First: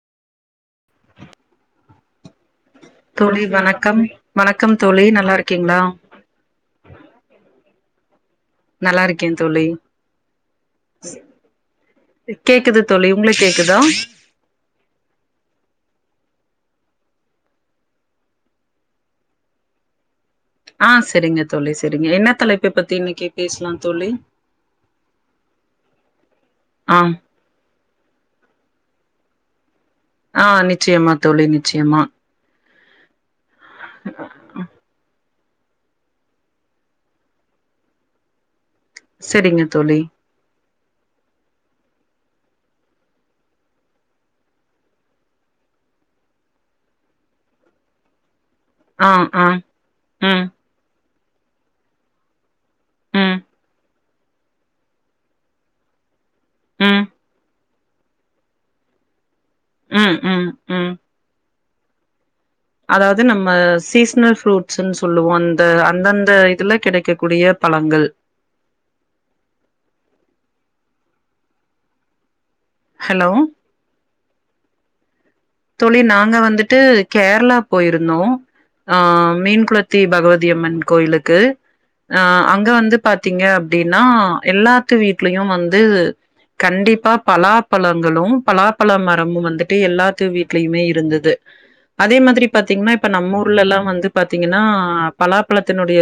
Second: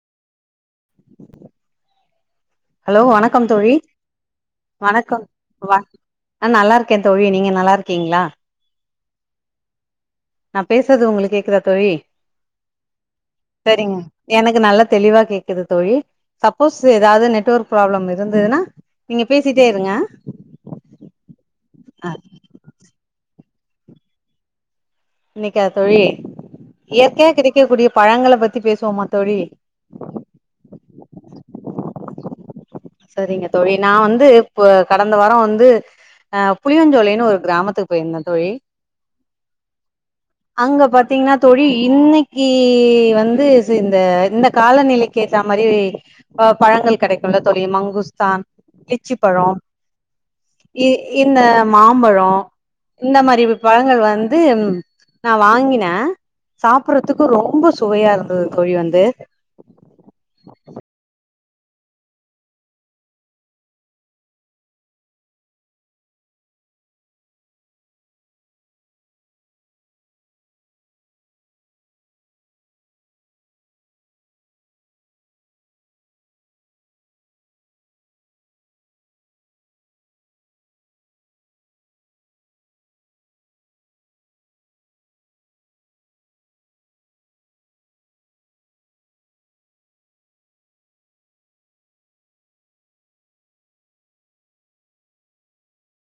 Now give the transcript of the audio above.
hello வணக்கம் தோழி வணக்கம் வா நல்லா இருக்கே தோழி நீங்க நல்லா இருக் கீங்ளா நல்லா இருக்கே தோழி நா பேசுறது உங்களுக்கு கேக்குதா தோழி கேக்குது தோழி உங்களுக்கு கேக்குதா சேரிங் எனக்கு நல்ல தெளிவா கேக்குது தோழி சப்போஸ் ஏதாவது நெட்ஒர்க் ப்ராப்ளம் இருந்துதுனா நீங்க பேசிட்டே இருங்க ஆ சேரிங்க தோழி சேரிங்க ஆ என்ன தலைப்ப பத்தி இன்னக்கி பேஸ்லா தோழி இன்னக்கா தொழி ஆ இயர்கையா கிடைக்க குடிய பழங்கல பத்தி பேசுவோமாதோழி ஆ நிச்சயமா தோழி நிச்சயமா சரிங்க தொழி நா வந்து இப்ப கடந்த வாரோ ந்து அ புளியஞ்சோலைன்னு ஒரு கிராமத்துக்கு போயிர்ந்தே தொழி சரிங்க தோழி அங்க பாத்தீங்னா தொழி இன்னக்கி வந்து இந்த இந்த காலநிலைக்கி ஏத்த மாரி பழங்கள் கெடக்குல தொழி மங்குஸ்தான் ஆ லிச்சி ஆ பழோ உ இ இந்த மாம்பழோ இந்த ம் மாரி பழங்கள் வந் து நா வாங்கினே ம் சாப்பறதுக்கு ரொம்ப சுவையா இருந்தது தோழி வந்து ம் ம் ம் அதாவது நம்ம சீசனல் ஃப்ரூட்ஸ்ன்னு சொல்லுவோ அந்த அந்தந்த இதுல கிடைக்கக்கூடிய பழங்கள் ஹலோ தோழி நாங்க வந்துட்டு கேரளா போயிருந்தோ அ மீன்குளத்தி பகவதியம்மன் கோயிலுக்கு அ அங்க வந்து பாத்தீங்க அப்பிடின்னா எல்லாத்து வீட்லியு வந்து கண்டிப்பா பலாப்பழங்களு பலாப்பல மரமு வந்துட்டு எல்லாத்து வீட் ட்லியுமே இருந்தது அதே மாதிரி பாத்தீங்கன்னா இப்ப நம்ம ஊர்லெல்லா வந்து பாத்தீங்கன்னா பலாபழத்தினுடைய